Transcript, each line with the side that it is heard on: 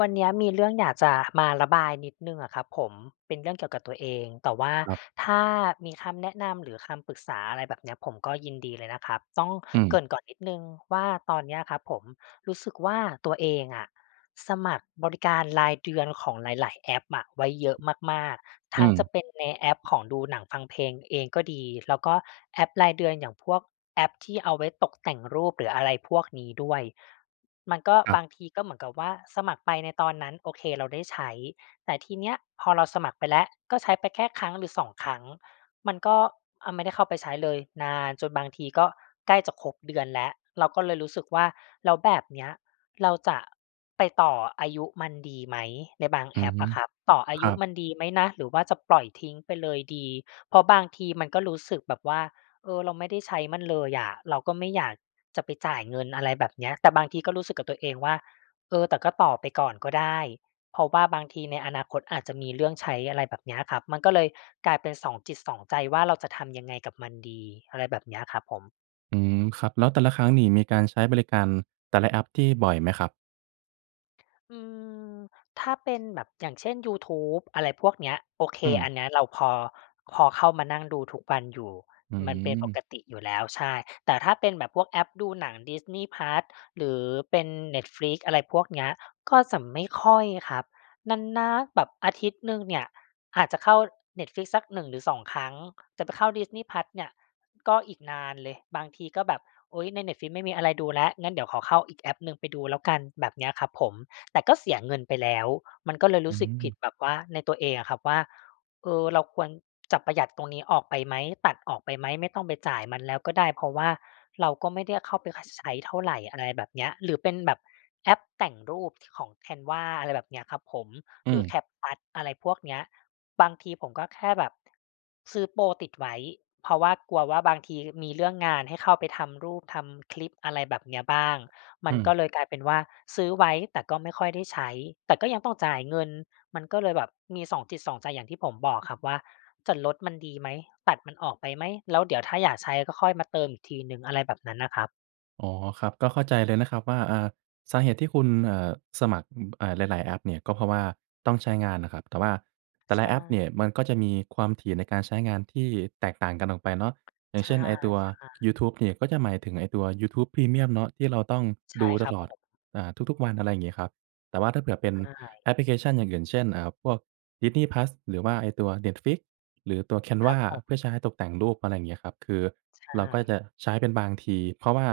left: วันนี้มีเรื่องอยากจะมาระบายนิดหนึ่งอะครับผม เป็นเรื่องเกี่ยวกับตัวเอง แต่ว่า
right: ครับ
left: ถ้ามีคำแนะนำหรือคำปรึกษาอะไรแบบนี้ผมก็ยินดีเลยนะครับ ต้อง
right: อื
left: เ
right: ม
left: กริ่นก่อนนิดหนึ่งว่าตอนนี้ครับผม รู้สึกว่าตัวเองอะ สมัครบริการรายเดือนของหลาย ๆ แอปอะ ไว้เยอะมาก ๆ
right: อ
left: ทั้ง
right: ืม
left: จะเป็นในแอปของดูหนังฟังเพลงเองก็ดี แล้วก็แอปรายเดือนอย่างพวกแอปที่เอาไว้ตกแต่งรูป หรืออะไรพวกนี้ด้วย มันก็
right: ครั
left: บ
right: บ
left: างทีก็เหมือนกับว่า สมัครไปในตอนนั้นโอเคเราได้ใช้ แต่ทีนี้พอเราสมัครไปแล้วก็ใช้ไปแค่ครั้ง หรือ 2 ครั้ง มันก็ อ่า ไม่ได้เข้าไปใช้เลย นานจนบางทีก็ใกล้จะครบเดือนแล้ว เราก็เลยรู้สึกว่า แล้วแบบนี้เราจะไปต่ออายุมันดีไหม ในบาง
right: อื
left: แอ
right: อ
left: ป
right: ฮ
left: อ
right: ึ
left: ะครับ ต่ออา
right: ค
left: ย
right: รั
left: ุ
right: บ
left: มันดีไหมนะ หรือว่าจะปล่อยทิ้งไปเลยดี เพราะบางทีมันก็รู้สึกแบบว่า เออ เราไม่ได้ใช้มันเลยอะ เราก็ไม่อยากจะไปจ่ายเงิน อะไรแบบนี้ แต่บางทีก็รู้สึกกับตัวเองว่า เออ แต่ก็ต่อไปก่อนก็ได้ เพราะว่าบางทีในอนาคตอาจจะมีเรื่องใช้ อะไรแบบเนี้ยครับ มันก็เลยกลายเป็นสองจิตสองใจ ว่าเราจะทำยังไงกับมันดี อะไรแบบนี้ครับผม
right: อืม ครับ แล้วแต่ละครั้งนี่มีการใช้บริการ แต่ละแอปที่บ่อยไหมครับ?
left: อืม ถ้าเป็นแบบอย่างเช่น ยูทูบอะไรพวกเนี้ย โอเค
right: อืม
left: อันเนี้ยเราพอ พอเข้ามานั่งดูทุกวันอยู่
right: อื
left: มันเป็นป
right: ม
left: กติอยู่แล้ว ใช่ แต่ถ้าเป็นแบบพวกแอปดูหนัง Disney+ หรือเป็น Netflix อะไรพวกเนี้ย ก็จะไม่ค่อยครับ นาน ๆ แบบอาทิตย์หนึ่งเนี่ย อาจจะเข้า Netflix สัก 1 หรือ 2 ครั้ง แต่ไปเข้า Disney+ เนี่ยก็อีกนานเลย บางทีก็แบบ โอ๊ย ใน Netflix ไม่มีอะไรดูลแล้ว งั้นเดี๋ยวขอเข้าอีกแอปหนึ่ง ไปดูแล้วกันแบบเนี้ยครับผม แต่ก็เสียเงินไปแล้ว มันก็เลย
right: อ
left: ร
right: ื
left: ู้สึกผิ
right: ม
left: ด แบบว่า ในตัวเองอะครับว่า เออ เราควรจะประหยัดตรงนี้ออกไปไหม ตัดออกไปไหม ไม่ต้องไปจ่ายมันแล้วก็ได้ เพราะว่า เราก็ไม่ได้เข้าไป ค ใช้เท่าไร อะไรแบบเนี้ย หรือเป็นแบบแอปแต่งรูปของ Canva อะไรแบบเนี้ยครับผม
right: อื
left: หรือ
right: ม
left: CapCut อะไรพวกเนี้ย บางทีผมก็แค่แบบซื้อโพรติดไว้ เพราะว่ากลัวว่าบางทีมีเรื่องงานให้เข้าไปทำรูปทำคลิป อะไรแบบเนี้ยบ้าง ม
right: อ
left: ั
right: ื
left: นก็
right: ม
left: เลยกลายเป็นว่า ซื้อไว้แต่ก็ไม่ค่อยได้ใช้ แต่ก็ยังต้องจ่ายเงิน มันก็เลยแบบมีสองจิตสองใจ อย่างที่ผมบอกครับว่า จะลดมันดีไหม ตัดมันออกไปไหม แล้วเดี๋ยวถ้าอยากใช้ ก็ค่อยมาเติมอีกทีหนึ่ง อะไรแบบนั้นน่ะครับ
right: อ๋อ ครับ ก็เข้าใจเลยนะครับว่า อา สาเหตุที่คุณ เอ่อ สมัคร เอ่อ หลาย ๆ แอปเนี่ยก็ เพราะว่าต้องใช้งานนะครับ แต่ว่าแต่
left: ใ
right: ล
left: ช
right: ะแอป
left: ่
right: เนี่ยมันก็จะมีความถี่ในการใช้งานที่แตกต่างกันออกไปเนาะ อย่
left: ใ
right: าง
left: ช
right: เช
left: ่
right: ่น ไอ้ตัว
left: ๆ
right: ยูทูบเนี่ย ก็จะหมายถึงไอ้ตัวยูทูบพรีเมียมเนาะที่เราต้อง
left: ใช่
right: ดู
left: ค
right: ต
left: รับ
right: ลอ
left: ผ
right: ด
left: ม
right: อ่า ทุก ๆ วันอะไรงี้ครับ แต่ว่าถ้าเผื่อเป็น
left: ใช่
right: แอปพลิเคชันอย่างอื่น เช่น เอ่อ พวกดิสนีย์พลัส หรือว่าไอ้ตัวเน็ตฟลิกซ์ หรือตัวแคน
left: ค
right: ว
left: รั
right: า
left: บผม
right: เพื่อใช้ตกแต่งรูป อะไรอย่างเงี้ยครับ คือ
left: ใช
right: เราก็จ
left: ่
right: ะใช้เป็นบางที เพราะว่า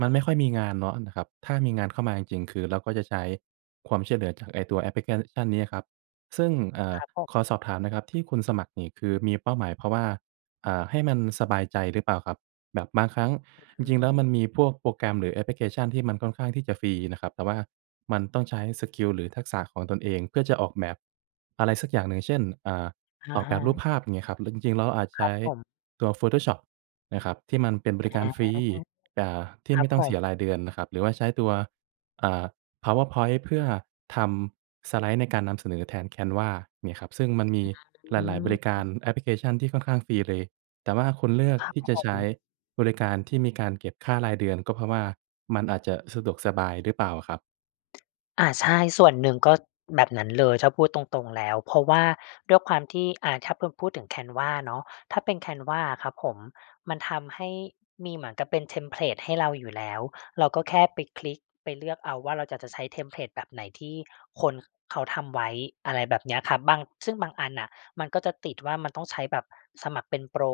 right: มันไม่ค่อยมีงานเนาะนะครับ ถ้ามีงานเข้ามาจริง ๆ คือเราก็จะใช้ความช่วยเหลือจากไอ้ตัวแอปพลิกัน ชั่นนี้ครับ ซึ่ง เอ่
left: ค
right: อ
left: รับผ
right: ขอ
left: ม
right: สอบถามนะครับที่คุณสมัครนี่ คือมีเป้าหมายเพราะว่า อ่า ให้มันสบายใจหรือเปล่าครับ? แบบบางครั้งจ
left: อื
right: ริง ๆ แล้วมั
left: ม
right: นมีพวกโปรแกรม หรือแอปพลิเคชันที่มันค่อนข้างที่จะฟรีนะครับ แต่ว่ามันต้องใช้สกิล หรือทักษะของตนเองเพื่อจะออกแบบ อะไรสักอย่างหนึ่ง เช่น เอ่อ
left: อ
right: อ
left: ะ
right: อก
left: ฮ
right: แบบรูป
left: ะ
right: ภาพ อย่างเงี้ยครับ หรือจริง ๆ เราอาจจะ
left: ค
right: ใช
left: รั
right: ้
left: บผม
right: ตัวโฟโตชอปนะครับ ที่มันเป็นบริ
left: อ
right: กา
left: า
right: รฟรี อ่า ที่
left: คร
right: ไ
left: ั
right: ม
left: บ
right: ่ต้อ
left: ผ
right: งเส
left: ม
right: ียรายเดือนนะครับ หรือว่าใช้ตัว อ่า พาวเวอร์พ้อยต์เพื่อทำสไลด์ในการนำเสนอแทนแคนวาเนี่ยครับ ซึ่งมันมีห
left: อื
right: ลาย ๆ บริการ
left: ม
right: แอปพลิเคชั่นที่ค่อนข้างฟรีเลย แต่ว่าคุณเลือก
left: ครับ
right: ที่จะ
left: ผ
right: ใช้
left: ม
right: บริการที่มีการเก็บค่ารายเดือน ก็เพราะว่ามันอาจจะสะดวกสบายหรือเปล่าครับ?
left: อา ใช่ ส่วนหนึ่งก็แบบนั้นเลย ถ้าพูดตรง ๆ แล้ว เพราะว่าด้วยความที่ อ่า ถ้าพด พูดถึง canva เนาะ ถ้าเป็น canva ครับผม มันทำให้มีเหมือนกับเป็นเทมเพลตให้เราอยู่แล้ว เราก็แค่ไปคลิกไปเลือกเอาว่าเราอยากจะใช้เทมเพลตแบบไหนที่คนเขาทำไว้ อะไรแบบเนี้ยครับ บาง ซึ่งบางอันน่ะ มันก็จะติดว่า มันต้องใช้แบบสมัครเป็นโปร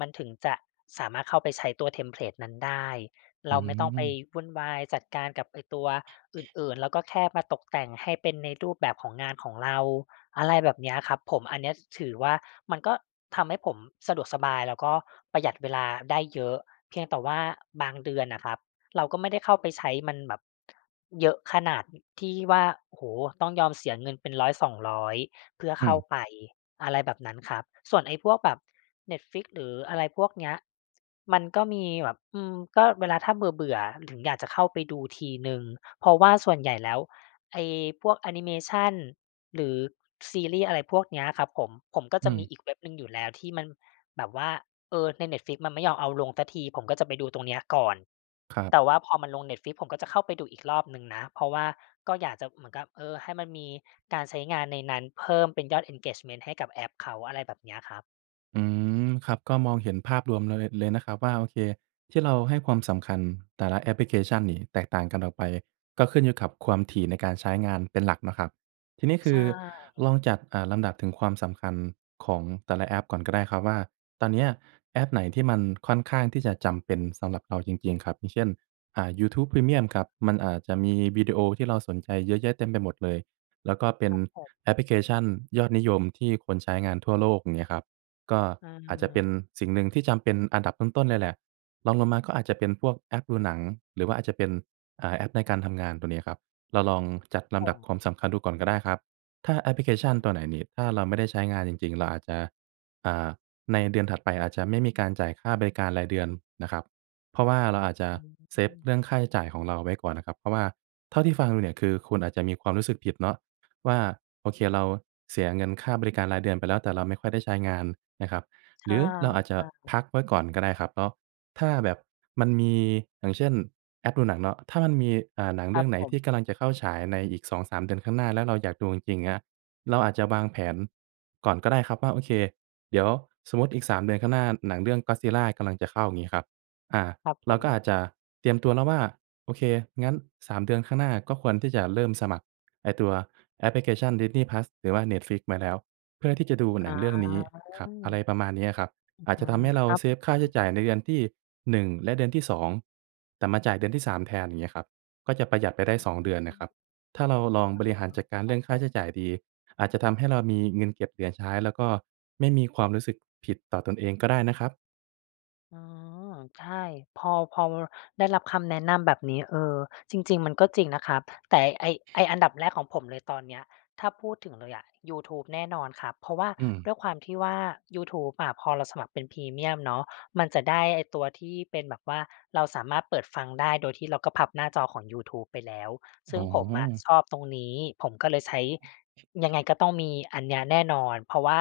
left: มันถึงจะสามารถเข้าไปใช้ตัวเทมเพลตนั้นได้
right: อ
left: เ
right: ื
left: ราไม่ต้องไป
right: ม
left: วุ่นวายจัดการกับไอ้ตัวอื่น ๆ ก็แค่มาตกแต่งให้เป็นในรูปแบบของงานของเรา อะไรแบบเนี้ยครับผม อันนี้ถือว่ามันก็ทำให้ผมสะดวกสบาย แล้วก็ประหยัดเวลาได้เยอะ เพียงแต่ว่าบางเดือนอะครับ เราก็ไม่ได้เข้าไปใช้มันแบบ เยอะขนาดที่ว่า โอ้โฮ ต้องยอมเสียเงินเป็น 100-200 เพื่อ
right: อื
left: เข้า
right: ม
left: ไป อะไรแบบนั้นครับ ส่วนไอ้พวกแบบ Netflix หรืออะไรพวกเนี้ย มันก็มีแบบ อืม ก็เวลา ถ้าเบื่อ ๆ ถึงอยากจะเข้าไปดูทีหนึ่ง เพราะว่าส่วนใหญ่แล้วไอ้พวกแอนิเมชันหรือซีรีส์ อะไรพวกเนี้ยครับผม ผมก็
right: อื
left: จะมี
right: ม
left: อีกเว็บหนึ่งอยู่แล้วที่มันแบบว่า เออ ใน Netflix มันไม่ยอมเอาลงสักที ผมก็จะไปดูตรงเนี้ยก่อน
right: ครับ
left: แต่ว่าพอมันลง Netflix ผมก็จะเข้าไปดูอีกรอบหนึ่งนะ เพราะว่าก็อยากจะเหมือนกับ เออ ให้มันมีการใช้งานในนั้นเพิ่มเป็นยอด engagement ให้กับแอปเขา อะไรแบบเนี้ยครับ
right: อืม ครับ ก็มองเห็นภาพรวมเลย เลยนะครับว่า โอเค ที่เราให้ความสำคัญแต่ละแอปพลิเคชั่นนี่แตกต่างกันออกไป ก็ขึ้นอยู่กับความถี่ในการใช้งานเป็นหลักนะครับ ทีนี้ค
left: ใช
right: ือล
left: ่
right: องจัด เอ่อ ลำดับถึงความสำคัญของแต่ละแอปก่อนก็ได้ครับว่า ตอนเนี้ยแอปไหนที่มันค่อนข้างที่จะจำเป็นสำหรับเราจริง ๆ ครับ อย่างเช่น อ่า ยูทูปพรีเมี่ยมครับ มันอาจจะมีวิดีโอที่เราสนใจเยอะแยะเต็มไปหมดเลย แล้วก็เป็
left: ค
right: น
left: รับผ
right: แอป
left: ม
right: พลิเคชั่นยอดนิยมที่คนใช้งานทั่วโลก เงี้ยครับ ก็
left: เ
right: อาจจะเป็น
left: ออ
right: สิ่งหนึ่งที่จำเป็นอันดับต้น ๆ เลยแหละ รองลงมาก็อาจจะเป็นพวกแอปดูหนัง หรือว่าอาจจะเป็น อ่า แอปในการทำงานตัวเนี้ยครับ เราลองจัดล
left: ผ
right: ำดับความ
left: ม
right: สำคัญดูก่อนก็ได้ครับ ถ้าแอปพลิเคชั
left: อ
right: ่น
left: ือ
right: ตัวไหน
left: ฮึ
right: นี่ ถ้าเราไม่ได้ใช้งานจริง ๆ เราอาจจะ อ่า ในเดือนถัดไปอาจจะไม่มีการจ่ายค่าบริการรายเดือนนะครับ เพราะว่าเราอาจจะ
left: อื
right: เซฟ
left: ม
right: เรื่องค่าใช้จ่ายของเราไว้ก่อนนะครับ เพราะว่าเท่าที่ฟังดูเนี่ย คือคุณอาจจะมีความรู้สึกผิดเนาะ ว่าโอเคเราเสียเงินค่าบริการรายเดือนไปแล้ว แต่เราไม่ค่อยได้ใช้งานนะครับ
left: ใ
right: ห
left: ช
right: รือเราอาจจะ
left: ่ ๆ
right: พักไว้ก่อนก็ได้ครับเนาะ ถ้าแบบมันมีอย่างเช่นแอปดูหนังเนาะ ถ้ามันมี อ่า หนังเ
left: ค
right: ร
left: ร
right: ื
left: ั
right: ่อ
left: บ
right: งไหน
left: ผ
right: ที่ก
left: ม
right: ำลังจะเข้าฉายในอีก 2-3 เดือนข้างหน้า แล้วเราอยากดูจริง ๆ นะ เราอาจจะวางแผนก่อนก็ได้ครับว่า โอเค เดี๋ยวสมมุติอีก 3 เดือนข้างหน้า หนังเรื่อง Godzilla กำลังจะเข้า งี้ครับ อ่า
left: ครับ
right: เ
left: ผ
right: รา
left: ม
right: ก็อาจจะเตรียมตัวแล้วว่า โอเค งั้น 3 เดือนข้างหน้าก็ควรที่จะเริ่มสมัครไอ้ตัวแอปพลิเคชั่น Disney+ หรือว่า Netflix ไว้แล้ว เพื่อที่จะดูห
left: อ
right: นั
left: า
right: งเรื่องนี้ครั
left: อ
right: บ
left: ือ
right: อะไรประมาณนี้อะครับ อาจ
left: อ
right: จ
left: า
right: ะทำให้เรา
left: ครับ
right: เซฟค่
left: ผ
right: าใช้
left: ม
right: จ่ายในเดือนที่ 1 และเดือนที่ 2 แต่มาจ่ายเดือนที่ 3 แทน งี้ครับ ก็จะประหยัดไปได้ 2 เดือน
left: อ
right: น่
left: ื
right: ะครั
left: ม
right: บ ถ้าเราลอง
left: อ๋อ
right: บ
left: เห
right: ร
left: รอ?
right: ิหารจัดการเ
left: ค
right: รื
left: รั
right: ่อ
left: บ
right: งค
left: ผ
right: ่า
left: ม
right: ใช้จ่ายดี อาจจะทำให้เรามีเงินเก็บเหลือใช้ แล้วก็ไม่มีความรู้สึกผิดต่อตนเองก็ได้นะครับ
left: อ๋อ ใช่ พอ พอ ว ได้รับคำแนะนำแบบนี้ เออ จริง ๆ มันก็จริงนะครับ แต่ไอ้ ไอ้อันดับแรกของผมเลย ตอนเนี้ย ถ้าพูดถึงเลยอะยูทูบแน่นอนครับ เพราะว่า
right: อืม
left: ด้วยความที่ว่ายูทูบอะ พอเราสมัครเป็นพรีเมียมเนาะ มันจะได้ไอ้ตัวที่เป็นแบบว่า เราสามารถเปิดฟังได้ โดยที่เราก็พับหน้าจอของยูทูบไปแล้ว ซ
right: อ
left: ึ่
right: ๋
left: งผมอะ
right: อ
left: ชอบตรงนี้ ผมก็เลยใช้ ยังไงก็ต้องมีอันเนี้ยแน่นอน เพราะว่า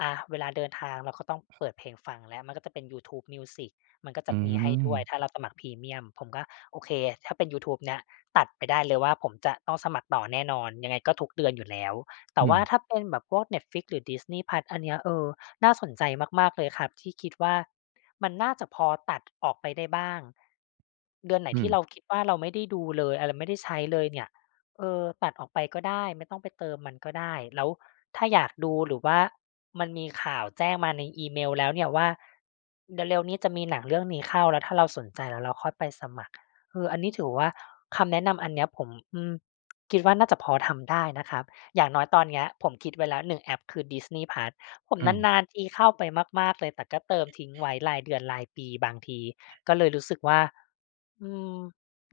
left: อะ เวลาเดินทางเราก็ต้องเปิดเพลงฟังแล้ว มันก็จะเป็น YouTube Music มันก็จ
right: อื
left: ะมีให้ด้วย
right: ม
left: ถ้าเราสมัครพรีเมียม ผมก็โอเค ถ้าเป็นยูทูบเนี้ยตัดไปได้เลยว่า ผมจะต้องสมัครต่อแน่นอน ยังไงก็ทุกเดือนอยู่แล้ว แต
right: อ
left: ่
right: ื
left: ว่า
right: ม
left: ถ้าเป็นแบบพวก Netflix หรือ Disney+ อันเนี้ย เออ น่าสนใจมาก ๆ เลยครับ ที่คิดว่า มันน่าจะพอตัดออกไปได้บ้าง เดือนไหน
right: อื
left: ที่เร
right: ม
left: าคิดว่า เราไม่ได้ดูเลย อา เราไม่ได้ใช้เลยเนี่ย เออ ตัดออกไปก็ได้ ไม่ต้องไปเติมมันก็ได้ แล้วถ้าอยากดู หรือว่ามันมีข่าวแจ้งมาในอีเมลแล้วเนี่ยว่า เร็ว ๆ นี้จะมีหนังเรื่องนี้เข้า แล้วถ้าเราสนใจ แล้วเราค่อยไปสมัคร เออ อันนี้ถือว่า คำแนะนำอันเนี้ยผม อือ คิดว่าน่าจะพอทำได้นะครับ อย่างน้อยตอนเนี้ย ผมคิดไว้แล้ว 1 แอปคือ Disney+ ผม
right: อืม
left: นาน ๆ ทีเข้าไปมาก ๆ เลย แต่ก็เติมทิ้งไว้รายเดือนรายปี บางทีก็เลยรู้สึกว่า อืม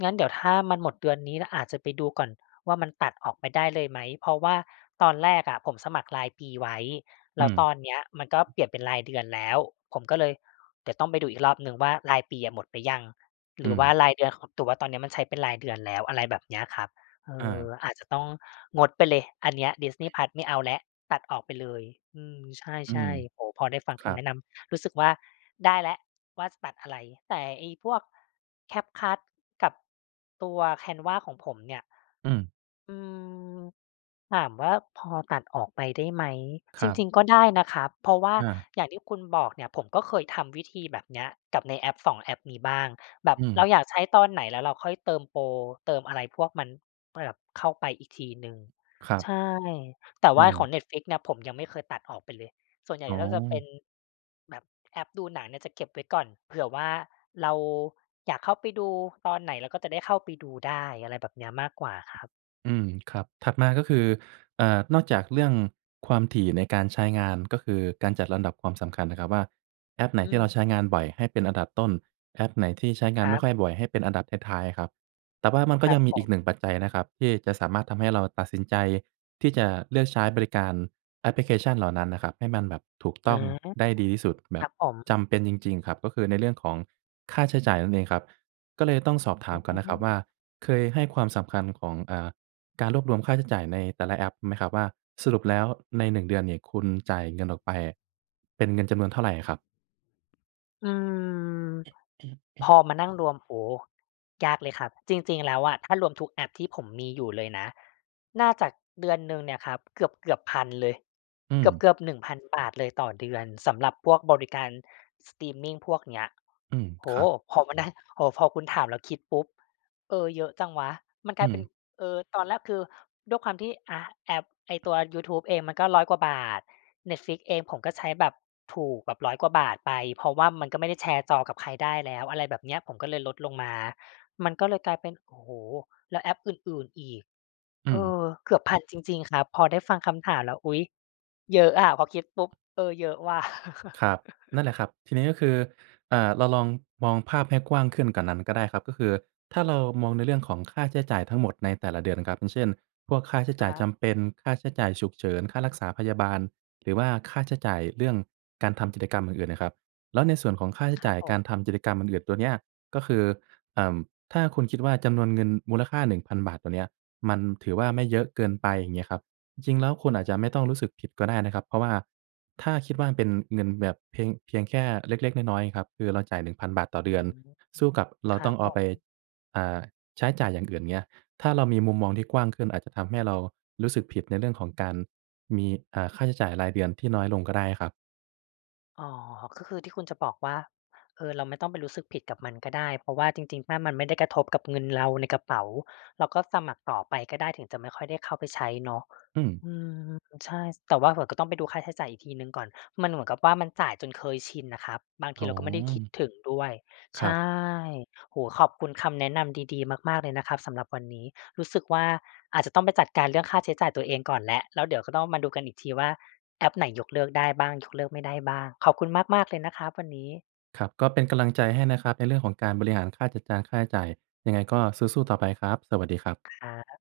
left: งั้นเดี๋ยวถ้ามันหมดเดือนนี้แล้ว อาจจะไปดูก่อนว่า มันตัดออกไปได้เลยไหม? เพราะว่าตอนแรกอะผมสมัครรายปีไว้ แ
right: อ
left: ล
right: ื
left: ้ว
right: ม
left: ตอนเนี้ยมันก็เ
right: อ
left: ปลี่ยนเป็นรายเดือนแล้ว ผมก็เลย เดี๋ยวต้องไปดูอีกรอบหนึ่งว่า รายปีอะหมดไปยัง? ห
right: อื
left: รือว่า
right: ม
left: รายเดือน ค แต่ว่าตอนนี้มันใช้เป็นรายเดือนแล้ว อะไรแบบเนี้ยครับ เอ
right: อ
left: อ
right: า
left: อาจจะต้องงดไปเลย อัน เนี้ย Disney+ ไม่เอาแล้ว ตัดออกไปเลย อืม ใ
right: อื
left: ช
right: ม
left: ่ ๆ โอ้โฮ พอได้ฟัง
right: ค
left: ค
right: รั
left: ำแน
right: บ
left: ะนำ รู้สึกว่า ได้แล้วว่าจะตัดอะไร แต่ไอ้พวก CapCut กับตัว Canva ของผมเนี่ย
right: อืม
left: อืม ถามว่าพอตัดออกไปได้ไหม?
right: ค
left: จร
right: รับ
left: ิง ๆ ก็ได้นะครับ เพราะว่า
right: อา
left: อย่างที่คุณบอกเนี่ย ผมก็เคยทำวิธีแบบเนี้ยกับในแอป 2 แอปนี้บ้าง แบบ
right: อื
left: เรา
right: ม
left: อยากใช้ตอนไหน แล้วเราค่อยเติมโปร เติมอะไรพวกนั้น ก็จะแบบเข้าไปอีกทีหนึ่ง
right: ครับ
left: ใช่ แต่
right: อ
left: ว
right: ื
left: ่าข
right: อ
left: อง Netflix เนี่ย ผมยังไม่เคยตัดออกไปเลย ส่วนใหญ่
right: อ๋อ
left: ก็จะเป็น แบบแอปดูหนังเนี่ยจะเก็บไว้ก่อน เผื่อว่าเราอยากเข้าไปดูตอนไหน เราก็จะได้เข้าไปดูได้ อะไรแบบเนี้ย มากกว่าครับ
right: อืม ครับ ถัดมาก็คือ อ่า นอกจากเรื่องความถี่ในการใช้งาน ก็คือการจัดลำดับความสำคัญนะครับว่า แอปไหน
left: อื
right: ที่เราใช้
left: ม
right: งานบ่อย ให้เป็นอันดับต้น แอปไหนที่ใช้งา
left: ค
right: น
left: ร
right: ไม
left: ั
right: ่ค
left: บ
right: ่อยบ่อย ให้เป็นอันดับท้าย ๆ อะครับ แต่ว่ามันก็
left: ครั
right: ยั
left: บ
right: งมี
left: ผ
right: อี
left: ม
right: ก 1 ปัจจัยนะครับ ที่จะสามารถทำให้เราตัดสินใจ ที่จะเลือกใช้บริการแอปพลิเคชันเหล่านั้นนะครับ ให้มันแบบ ถูก
left: อ
right: ต
left: ื
right: ้
left: อ
right: อง
left: ฮี
right: ได้ดีที่สุด แบ
left: ค
right: บ
left: รับผม
right: จำเป็นจริง ๆ ครับ ก็คือในเรื่องของค่าใช้จ่ายนั่นเองครับ ก็เลยต้องสอบถ
left: อ
right: ามก่อนนะครับว่า
left: ือ
right: เคยให้ความสำคัญของ เอ่อ การ รวบรวมค่าใช้จ่ายในแต่ละแอปไหมครับว่า สรุปแล้วใน 1 เดือนนี่ คุณจ่ายเงินออกไปอะ เป็นเงินจำนวนเท่าไรอะครับ?
left: อืม พอมานั่งรวม โอ้โฮ ยากเลยครับ จริง ๆ แล้วอะ ถ้ารวมทุกแอปที่ผมมีอยู่เลยนะ น่าจะเดือนหนึ่งเนี่ยครับ เกือบ ๆ 1,000 เลย
right: อื
left: เ
right: ม
left: กือบ ๆ 1,000 บาทเลยต่อเดือน สำหรับพวกบริการสตรีมมิงพวกเนี้ย
right: อืม
left: โอ
right: ค
left: ้โ
right: รั
left: ฮ!
right: บ
left: พอมานั่ง พอ พอคุณถามแล้วคิดปุ๊บ เออ เยอะจังวะ มันก
right: อื
left: ลายเป็น
right: ม
left: เออ ตอนแรกคือ ด้วยความที่ อา แอปไอ้ตัวยูทูบเองมันก็ 100 กว่าบาท Netflix เองผมก็ใช้แบบถูก แบบ 100 กว่าบาทไป เพราะว่ามันก็ไม่ได้แชร์จอกับใครได้แล้ว อะไรแบบเนี้ย ผมก็เลยลดลงมา มันก็เลยกลายเป็น โอ้โฮ แล้วแอปอื่น ๆ อีก
right: อื
left: เอ
right: ม
left: อ เกือบ 1,000 จริง ๆ ครับ พอได้ฟังคำถามแล้ว อุ๊ย เยอะอะ พอคิดปุ๊บ เออ เยอะวะ
right: ครับ นั่นแหละครับ ทีนี้ก็คือ อ่า เราลองมองภาพให้กว้างขึ้นกว่านั้นก็ได้ครับ ก็คือถ้าเรามองในเรื่องของค่าใช้จ่ายทั้งหมดในแต่ละเดือนครับ อย่างเช่น พวกค่าใช้
left: ค
right: จ่าย
left: รั
right: จ
left: บ
right: ำเป็น ค่าใช้จ่ายฉุกเฉิน ค่ารักษาพยาบาล หรือว่าค่าใช้จ่ายเรื่องการทำกิจกรรมอื่น ๆ น่ะครับ แล้วในส่วนของค่าใช้
left: คร
right: จ
left: ั
right: ่า
left: บ
right: ย
left: ผ
right: ก
left: ม
right: ารทำกิจกรรมอื่น ๆ ตัวเนี้ย ก็คือ อ่า ถ้าคุณคิดว่าจำนวนเงินมูลค่า 1,000 บาทตัวเนี้ย มันถือว่าไม่เยอะเกินไป อย่างเงี้ยครับ จริง ๆ แล้วคุณอาจจะไม่ต้องรู้สึกผิดก็ได้นะครับ เพราะว่าถ้าคิดว่าเป็นเงินแบบเพียง เพียงแค่เล็ก ๆ น้อย ๆ ครับ คือเราจ่าย 1,000 บาทต่อเ
left: อ
right: ด
left: ื
right: ือน
left: ม
right: สู้กับเรา
left: ครั
right: ต้อ
left: บ
right: งเ
left: ผ
right: อาไป
left: ม
right: อ่า ใช้จ่ายอย่างอื่นเงี้ย ถ้าเรามีมุมมองที่กว้างขึ้นอาจจะทำให้เรารู้สึกผิดในเรื่องของการ มี อ่า ค่าใช้จ่ายรายเดือนที่น้อยลงก็ได้ครับ
left: อ๋อ ก็คือที่คุณจะบอกว่า เออ เราไม่ต้องไปรู้สึกผิดกับมันก็ได้ เพราะว่าจริง ๆ ถ้ามันไม่ได้กระทบกับเงินเราในกระเป๋า เราก็สมัครต่อไปก็ได้ ถึงจะไม่ค่อยได้เข้าไปใช้เนาะ
right: อืม
left: อืม ใช่ แต่ว่าเผลอก็ต้องไปดูค่าใช้จ่ายอีกทีหนึ่งก่อน มันเหมือนกับว่ามันจ่ายจนเคยชินน่ะครับ บางท
right: อ
left: ี
right: ๋
left: เร
right: อ
left: าก็ไม่ได้คิดถึงด้วย
right: ค
left: ใช
right: รับ
left: ่ โอ้โฮ ขอบคุณคำแนะนำดี ๆ มาก ๆ เลยนะครับสำหรับวันนี้ รู้สึกว่าอาจจะต้องไปจัดการเรื่องค่าใช้จ่ายตัวเองก่อนแล้ว แล้วเดี๋ยวก็ต้องมาดูกันอีกทีว่า แอปไหนยกเลิกได้บ้าง ยกเลิกไม่ได้บ้าง ขอบคุณมาก ๆ เลยนะครับวันนี้
right: ครับ ก็เป็นกำลังใจให้นะครับในเรื่องของการบริหารค่าจัดการค่าใช้จ่าย ยังไงก็สู้ ๆ ต่อไปครับ สวัสดีครับ
left: ครับ